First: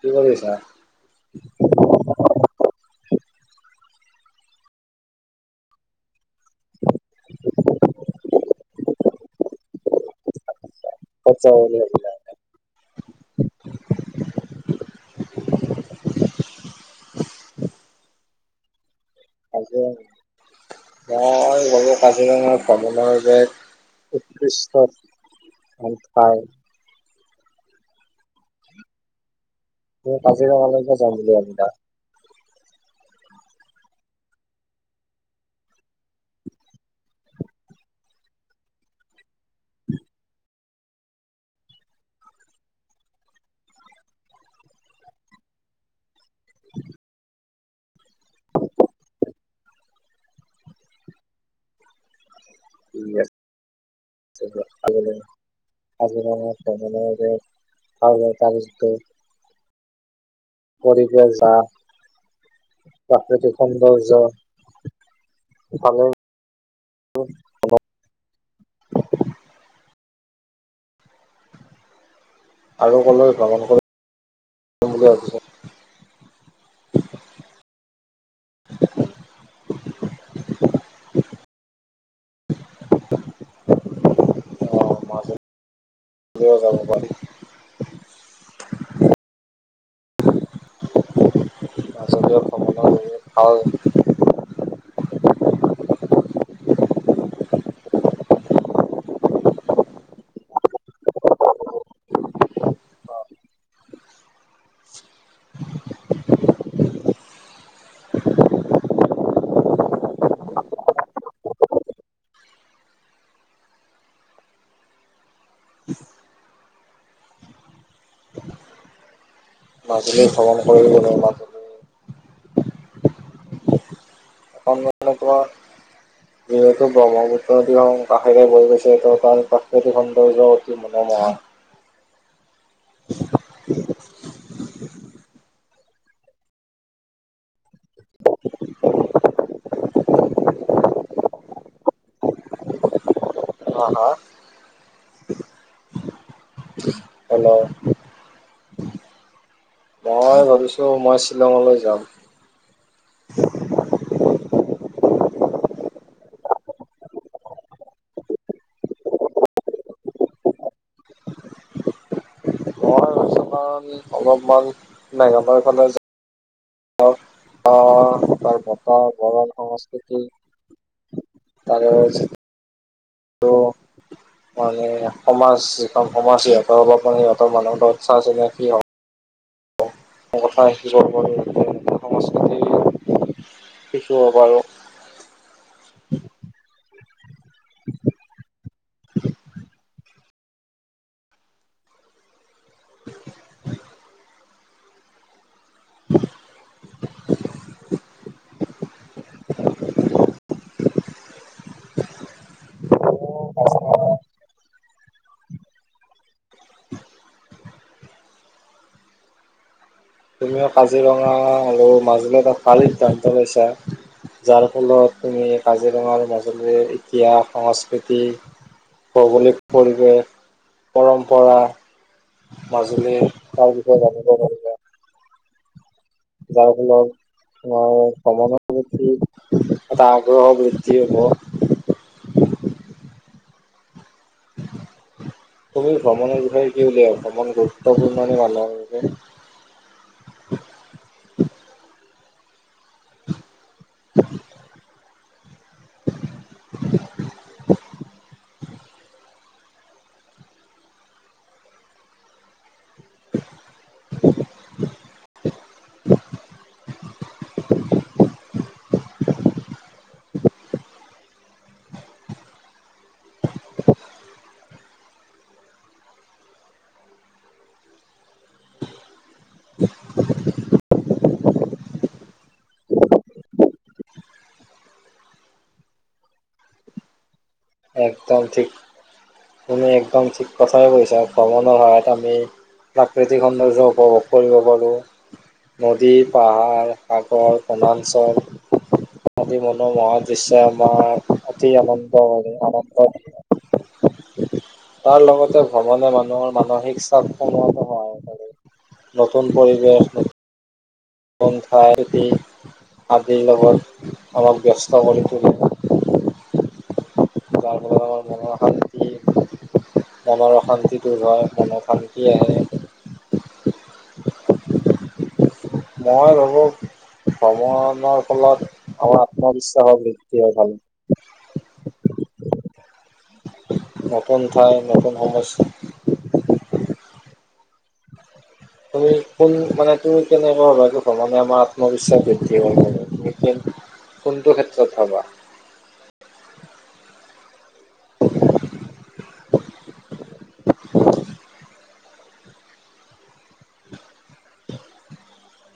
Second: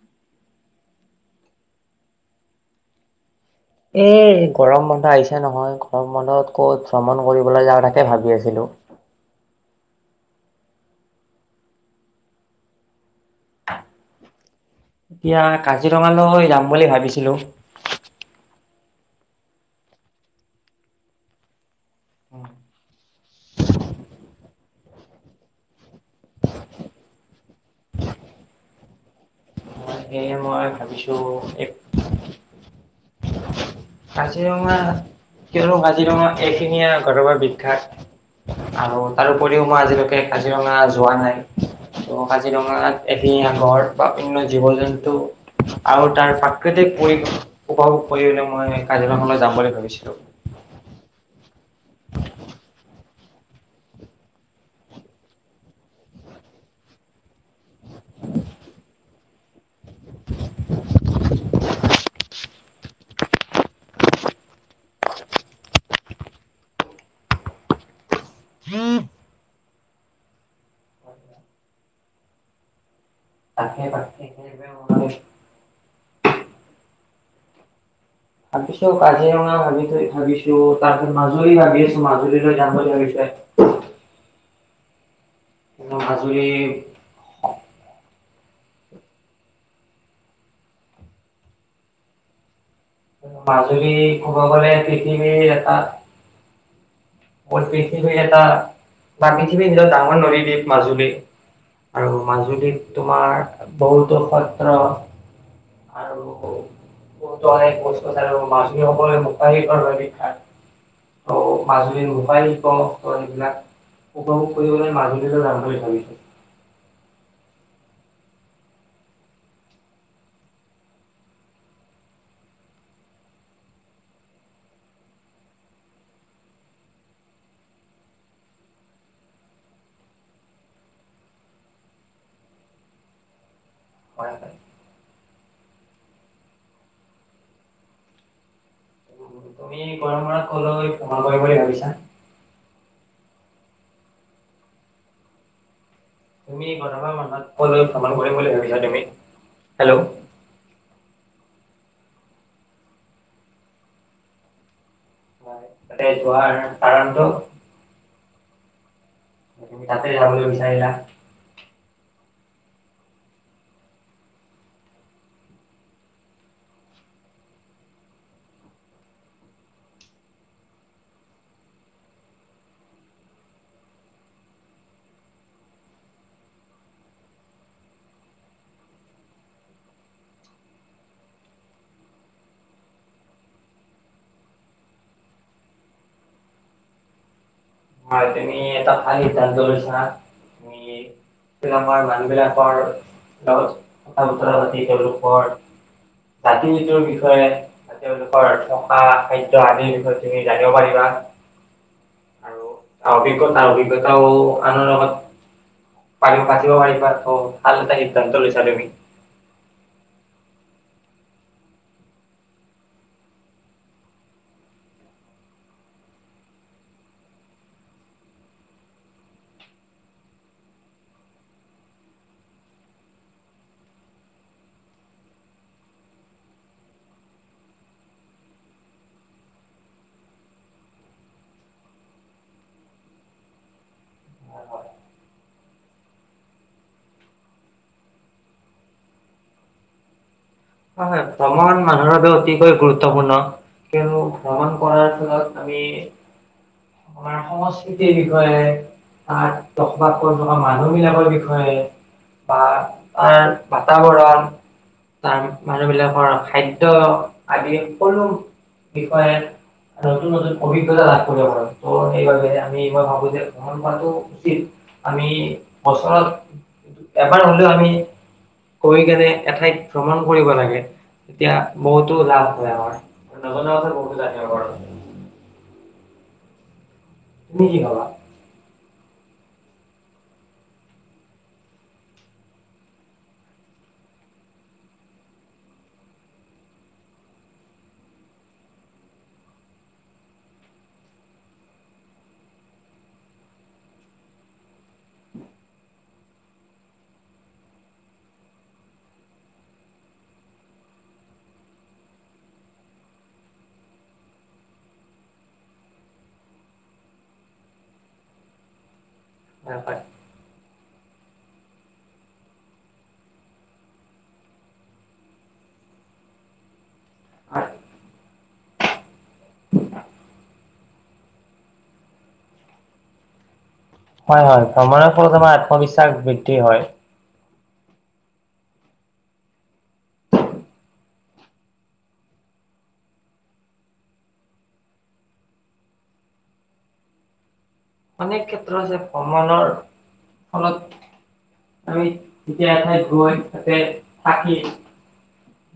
কি কৰি আছা? এ গৰম বন্ধ আহিছে নহয় গৰম বন্ধত ক'ত শ্ৰমণ কৰিবলৈ যাওঁ তাকে ভাবি আছো। হনো পচাব লাগ হেলল। [inaudible] কাজিৰঙা ভ্ৰমণৰ যে উদৃষ চব ভ হয়। মই ম সেয়ে মই কাজিৰঙালৈকে যাম ভাবিছোঁ বুলি এই [unintelligible] কাজিৰঙা কিয়নো কাজিৰঙা এখিনঙীয়া ঘৰৱাৰ বিখ্যাত, আৰু তাৰোপৰিও মই আজিলৈকে কাজিৰঙা যোৱা নাই, ত কাজিৰঙাত এখিনঙীয়া গঁড় বা অন্য জীৱ জন্তু আৰু তাৰ প্ৰাকৃতিক পৰি উপভোগ কৰিনে মই কাজিৰঙালৈ যাম বুলি ভাবিছিলো। ঠিক আছে, [inaudible] কাজিৰঙা যাব ন' এতিয়া। প তাৰপিছ পৰিৱেশ যা প্ৰাকৃতি সৌন্দৰ্য ভালে উম আৰু ক'লৈ ভ্ৰমণ কৰিম বুলি ভাবিছা? [unintelligible] ভাবিছো কাজিৰঙা ভাবি থ ভাবিছো তাৰপ মাজত আমি ভাবি আছো মাজুলীলৈ যাম বুলি ভাবিছে। অ' মাজুলীও যাব পাৰি। তচত [unintelligible] ভাল গবলে পৃথিৱী এটা বিশ এটা ন পৃথিৱী নিজৰ ডাঙৰ নদী দ্বীপ মাজুলী আৰু মাজুলীত তোমাৰ বহুতো সত্ৰ আৰু কচ আৰু মাজুলী সকললৈ মুোকাহকৰ হয় বিখ্যাত মাজুলী । [unintelligible] এইবিলাক উপভোগ কৰিবলৈ মাজুলীলৈ যাম বুলি ভাবিছো মাজুলী ভ্ৰমণ কৰিল মাজুলী একা যিহেতু ব্ৰহ্মপুত্ৰদি কাষেৰে বৈ গৈছে ত তাৰ প্ৰাকৃতিক সৌন্দৰ্য অতি মনোমোহা হয় হয় । তুমি পৰম্পৰাত ক পোমা কৰিব বুলি ভাবিছা অ হা । তুমি মনান হেল্ল' বুলি । তা তুমি হেল্ল' হয় মই ভাবিছো মই শ্বিলঙলৈ যাম ত কাৰণটো তুমি তাতে যাবলৈ বিচাৰিলা । মই ভাবিছো কাৰণ অলপমান মেঘালয়খনে য টাৰ বত বৰণ সংস্কৃতি তাৰে মানে সমাজ যিখন সমাজ সিহঁতৰ হব প সিহঁতৰ মানুহ উৎসাহ চনে হ কথা শে সংস্কৃতি শিকিব পাৰোঁ হয় তুমি এটা ভাল সিদ্ধান্ত লৈছা তুমিমাৰ মানুহবিলাকৰ লগ লগত কথা বতৰা পাতি তেওঁলোকৰ জাতি নীতিৰ বিষয়ে বা তেওঁলোকৰ থকা খাদ্য় আদিৰ বিষয়ে তুমি জানিব পাৰিবা আৰু অভিজ্ঞতাৰ অভিজ্ঞতাও আনৰ লগত পাৰ পাতিব পাৰিবা ভাল এটা সিদ্ধান্ত লৈছা তুমি তুমিও কাজিৰঙা আৰু মাজুলীত এ ভাল সিদ্ধান্ত লৈছা যাৰ ফলত তুমি কাজিৰঙা আৰু মাজুলীৰ ইতিহাস সংস্কৃতি ভৌগোলিক পৰিৱেশ পৰম্পৰা । মাজুলী তাৰ বিষয়ে জানিব লাৰিবে যাৰ ফলত আমাৰ কমৰ প্ৰতি এটা আগ্ৰহ বৃদ্ধি হ'ব । তুমি ভ্ৰমণৰ বিষয়ে কি উলিয়াওঁ ভ্ৰমণ গুৰুত্বপূৰ্ণ মানুহৰ বিষয়ে প্ৰমমান মানুহৰ অতি খ গুৰুত্বপূৰ্ণ কন্তু ভ্ৰমণ কৰাৰ ফত আমি আমাৰ সম সৃতিৰ বিষয়ে ত বসবাস কৰি থকা মানুহ বিলাকৰ বিষয়ে বা তাৰ বাতাবৰণ তাৰ মানুহ বিিলাকৰ খাদ্য় আদি সকলো বিষয়ে নতুন নতুন অভিজ্ঞতা লাভ কৰিব পাৰাৰে সেইবাবে আমি মই ভাবো যে ভ্ৰমণ কৰাটো উচিত আমি ওচৰত এবাৰ হলেও আমি গৈ কেনে এঠাইত ভ্ৰমণ কৰিব লাগে তেতিয়া বহুতো লাভ হয় আমাৰ নজনা কথাৰত বহুত লাভ হয় । একদম ঠিক । তুমি একদম ঠিক কথাই কৈছা ভ্ৰমণৰ সহায়ত আমি প্ৰাকৃতিক সৌন্দৰ্য্য উপভোগ কৰিব পাৰো নদী পাহাৰ সাগৰ বনাঞ্চল আদি মনোমোহা দৃশ্যই আমাৰ অতি আনন্দ হয়ে ন তাৰ লগতে ভ্ৰমণে মানুহৰ মানসিক চাপ সনোৱাত সহায় কৰে নতুন পৰিৱেশ ন্ঠাই খেতি আদিৰ লগত আমাক ব্যস্ত কৰি তুল গ ম মনৰ অশান্তি দ হয় মন শান্তি আহে মই ভাবো ভ্ৰমণৰ ফলত আমাৰ আত্মবিশ্বাসৰ বৃদ্ধি হয় ভাল নতুন হয় হয় ঠাই ভ্ৰমণৰ নতুন ফত তোমাৰ সমস্যা আত্মবিশ্বাস বৃদ্ধি হয় তুমি কোন মানে তুমি কেনেকুৱা হবাটো ভানে আমাৰ আত্মবিশ্বাস বৃদ্ধি হয় তুমি কোনটো ক্ষেত্ৰত হবা । অনেক ক্ষেত্ৰ যে ভ্ৰমণৰ ফলত আমি যেতিয়া এঠাইত গৈ তাতে থাকি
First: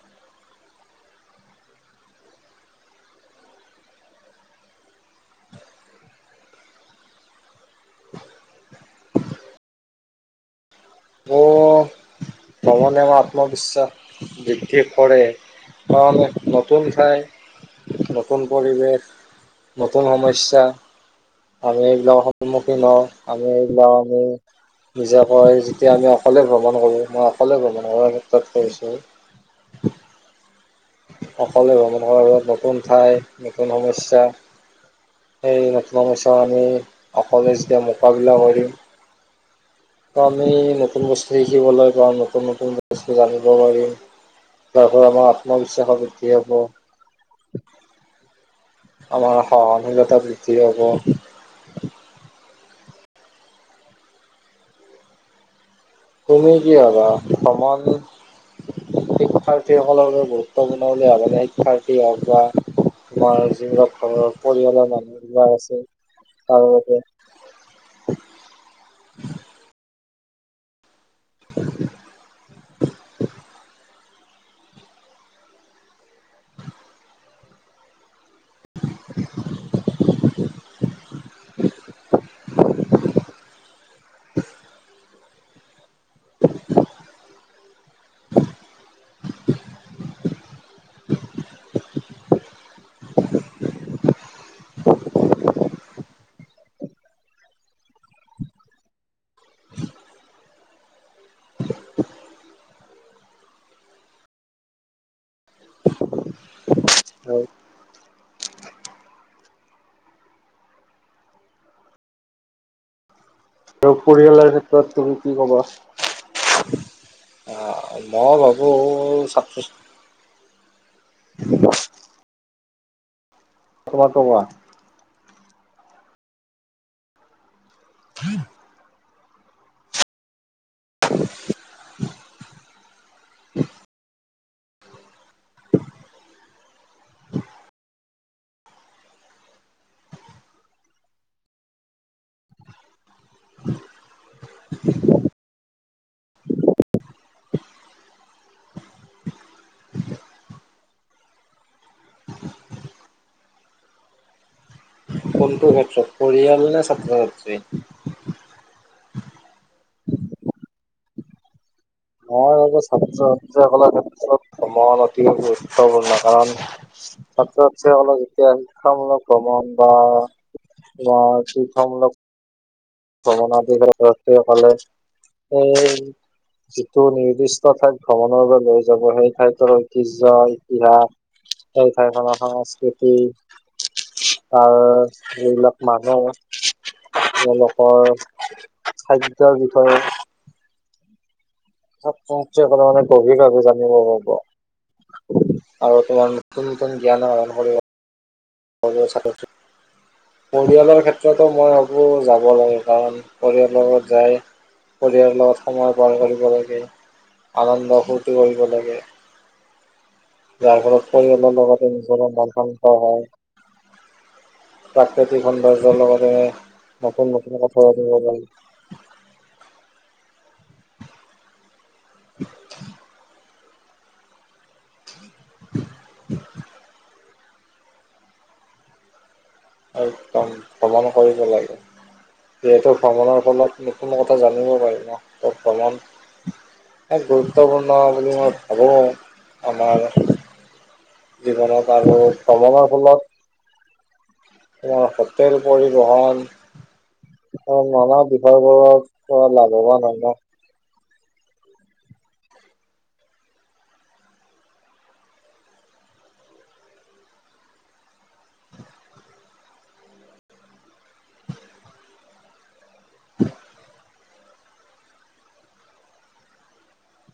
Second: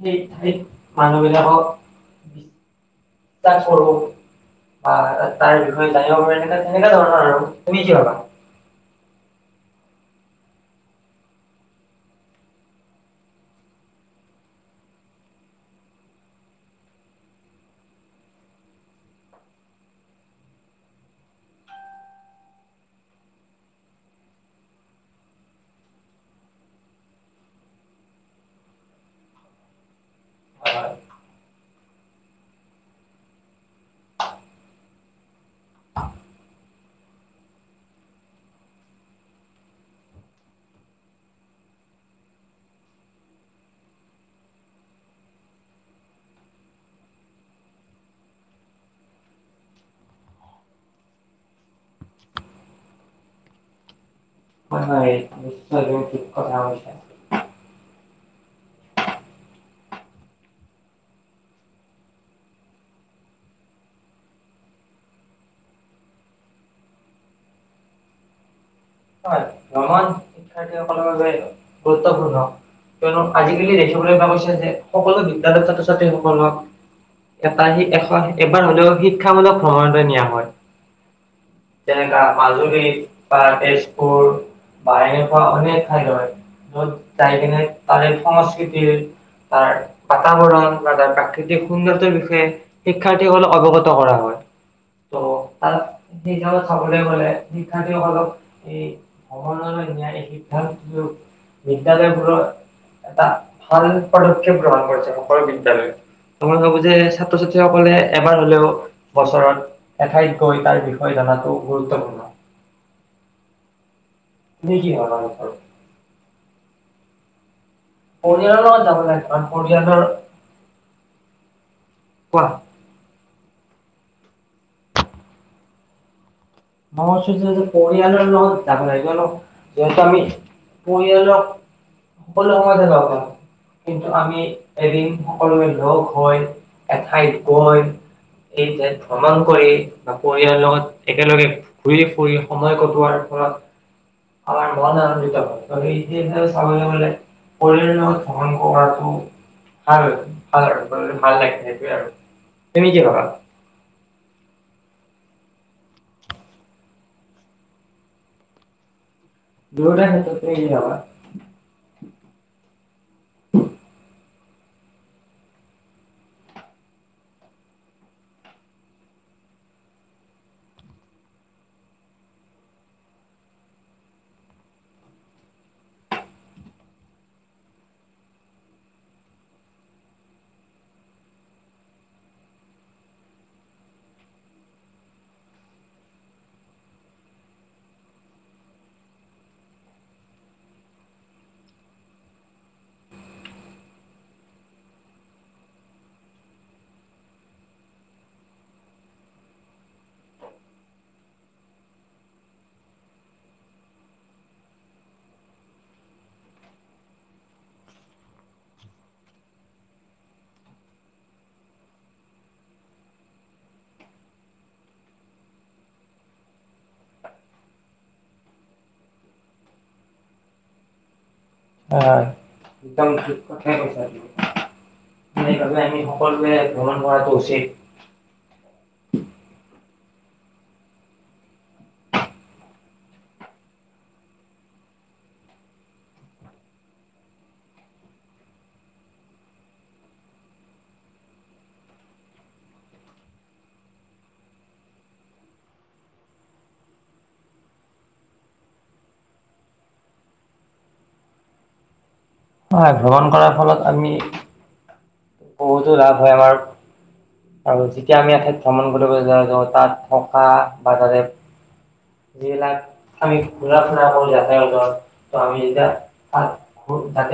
সেই ঠাইত মানুহবিলাকক া [unintelligible] ক সৰুো বা তাৰ বিষয়ে জানিব পাৰি তে তেনেুৱা ধৰণৰ আৰু তুমি কি ভাবা [unintelligible] মোৰ ভ্ৰমণে আমাৰ আত্মবিশ্বাস বৃদ্ধি কৰে, কাৰি নতুন ঠাই নতুন পৰিৱেশ, নতুন সমস্যা, আমি এইবিলাকৰ সন্মুখীন হওঁ, আমি এইবিলাক, আমি নিজাকৈ যেতিয়া আমি অকলে ভ্ৰমণ কৰোঁ, মই কলে ভ মানে ক্ষেত্ৰত কৈছোঁ [unintelligible] অকলে ভ্ৰমণ কৰাৰ লগত নতুন ঠাই নতুন সমস্যা সেই নতুন সমস্যা আমি অকোৱলে যেতিয়া মোকাবিলা কৰিম ত 'আমি নতুন বস্তু শিকিবলৈ পাওঁ, নতুন নতুন বস্তু জানিব পাৰিম, তাৰ পৰা আমাৰ আত্মবিশ্বাস বৃদ্ধি হ'ব। আমাৰ সহনশীলতা বৃদ্ধি হব। হয়, ন [unintelligible] তুমি কি ভাবা? সমমাৰ শিক্ষাৰ্থীসকলৰ বাবে গুৰুত্বপূৰ্ণ ভ শিক্ষাৰ্থী হওক বা তোমাৰ যিবিলাক ঘৰৰ পৰিয়ালৰ মানুহিলাক আছে, তাৰ নাজ শিক্ষাৰ্থ [unintelligible] ভ ভে গুৰুত্বপূৰ্ণ তু আজি [unintelligible] দেখিবলৈ ভ গৈছে যে, সকলো বিদ্য়ালয় ছাত্ৰ ছাত্ৰী সকলক এটাাহি, এশ এইবাৰ হলেওক শিক্ষামূলক ভ্ৰমণ নিয়া। যেনেকা মাজুলীত বা তেজপুৰ বা এনেকুৱা অনেক ঠাই হয়, য'ত যাই কিনে তাৰে সংস্কৃতিৰ, তাৰ বাতাবৰণ, বা তাৰ প্ৰাকৃতিক সৌন্দৰ্যৰ বিষয়ে শিক্ষাৰ্থীসকলক অৱগত কৰা হয়, ত' তাত সিচাপত খাবলৈ গলে, শিক্ষাৰ্থীসকলক সমনলৈ নায় এই সিদ্ধান্ত বিদ্যালয়বোৰৰ এটা ভাল পদক্ষেপ গ্ৰহণ কৰিছে, সকলো বিদ্য়ালয়, [unintelligible] ভ যে ছাত্ৰ হয়। ছাত্ৰীসকলে এবাৰ হলেও, বছৰত এঠাইত গৈ তাৰ বিষয়ে জাতো গুৰুত্বপূৰ্ণ। আৰু পৰিয়ালৰ ক্ষেত্ৰত তুমি ভাবা এই কি বিষয়ত? ক'বা? অঁ। ক়িয় য ক়িয় [unintelligible] কোৱা! কম কমা [unintelligible] নহছ যে [unintelligible] পৰিয়ানৰ ন তাক নাই ক ন [unintelligible] যিহেতু আমি পৰিয়ালক, সকলো সময়হে যওঁ কিন্ত আমি এদিন সকলোৱে লগ হৈ, এঠাইত গৈ, এইঠাইত ভ্ৰমণ কৰি, বা পৰিয়ালৰ লগত একেলগে ঘূৰি ফুৰি, সময় কটোৱাৰ ফলত, আমাৰ মন আনন্দিত হয়, গ চাবলৈ গলে শৰীৰৰ লগত ভহন কৰাটো ভাল ভাল ভাল লাগে সেইটোৱে আৰু, তোমি কি ভাবা? কোনটো ক্ষেত্ৰত পৰিয়াল নে ছাত্ৰ ছাত্ৰী? দুৌ ন [unintelligible] তত যাবা মই ভাবো ছাত্ৰ ছাত্ৰীসকলৰ ক্ষেত্ৰত ভ্ৰমণ অতি গুৰুত্বপূৰ্ণ কাৰণ, ছাত্ৰ ছাত্ৰীসকলক যেতিয়া শিক্ষামূলক ভ্ৰমণ বা, বা শিক্ষামূলক ভ্ৰমণ দি ব্যক্তিসকলে, এই যিটো নিৰ্দিষ্ট ঠাইত ভ্ৰমণৰ বাবে লৈ যাব, সেই ঠাইতৰ ঐতিহ্য় ইতিহাস সেই ঠাইখনৰ সংস্কৃতি, আৰু যিবিলাক মানুহ, তেওঁলোক ঘৰ, খাদ্যয়ৰ বিষয়ে ব [unintelligible] মানে গভীৰভে জানিব পাৰিব আৰু তোমাৰ নতুন নতুন জ্ঞান আহন কৰিব অ চ [unintelligible] পৰিয়ালৰ ক্ষেত্ৰতো মই ভাবোঁ যাব লাগে, কাৰণ পৰিয়ালৰ লগত যাই, পৰিয়ালৰ লগত সময় পাৰ কৰিব লাগে, আনন্দ ফূৰ্তি কৰিব লাগে যাৰ ফলত পৰিয়ালৰ লগতে নিজৰ মান কান হয়। প্ৰাকৃতিক সৌন্দৰ্যৰ লগতে নতুন নতুন কথা পাতিব লাগ। অঁ একদম পঠেই পইচাে সেইবাবে আমি সকলোোৱে ভ্ৰমণ কৰাটো উচিত উ একদম ভ্ৰমণ কৰিব লাগে যিহেতু ভ্ৰমণৰ ফলত নতুন কথা জানিব পাৰি ম ভ্ৰমণ এক গুৰুত্বপূৰ্ণ বুলি মই ভাবোঁ আমাৰ জীৱনত আৰু ভ্ৰমণৰ ফলত আমাৰ হোটেল পৰিবহন নানা বিষয়বোৰৰ পৰা লাভৱান হ হয় হয় ভ্ৰমণ কৰাৰ ফলত আমি বহুতো লাভ হয় আমাৰ আৰু যেতিয়া আমি এঠাইত ভ্ৰমণ কৰিব যাওঁ তাত থকা বা তাতে যিবিলাক আমি ঘুৰা ফুৰা কৰো যাতায়ৰ ঘৰত ত আমি যেতিয়া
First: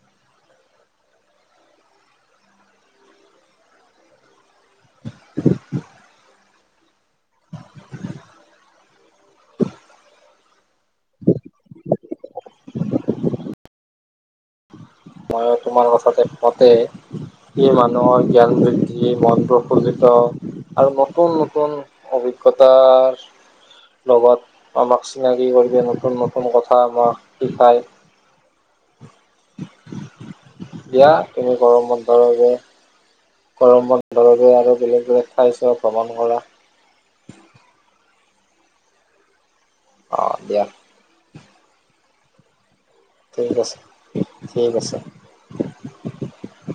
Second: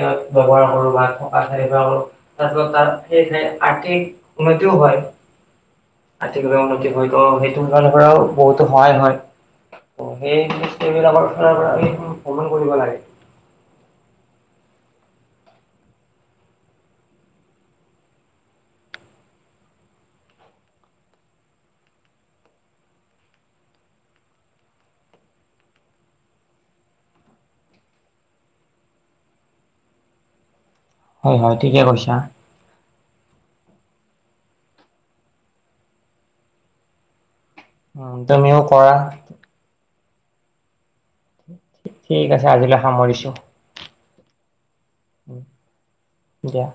জাতত ব্য্ৱহাৰ কৰো বা থকা ঠাই ব্যৱহাৰ কৰো তাৰপিছত তাত সয়েহ আৰ্থিক উন্নতিও হয় আৰ্থিকভাৱে উন্নতি হয় ত সেইটোৰ ফালৰ পৰাও বহুতো সহায় হয় ত সেইেইবিলাকৰ ফালৰ পৰামি ভ্ৰমণ কৰিব লাগে মই তোমাৰ কথাতেমতে ই মানুহৰ জ্ঞান বৃদ্ধি মন প্ৰফুললিত আৰু নতুন নতুন অভিজ্ঞতাৰ লগত আমাক চিনাকি কৰিব নতুন নতুন কথা আমাক শিকায় বিিয়া হয় তুমি হয় ঠিকে গৰম কৈছা বন্ধৰ বাবে গৰম বন্ দৰবৰে আৰু বেলেগ বোৰে খাইছোৱা ভ্ৰমণ কৰা উ তুমিও কৰা অঁ দিয়া ঠিক আছে আজিলিলা সামৰিছো ঠিক আছে । ঠিক আছে দিয়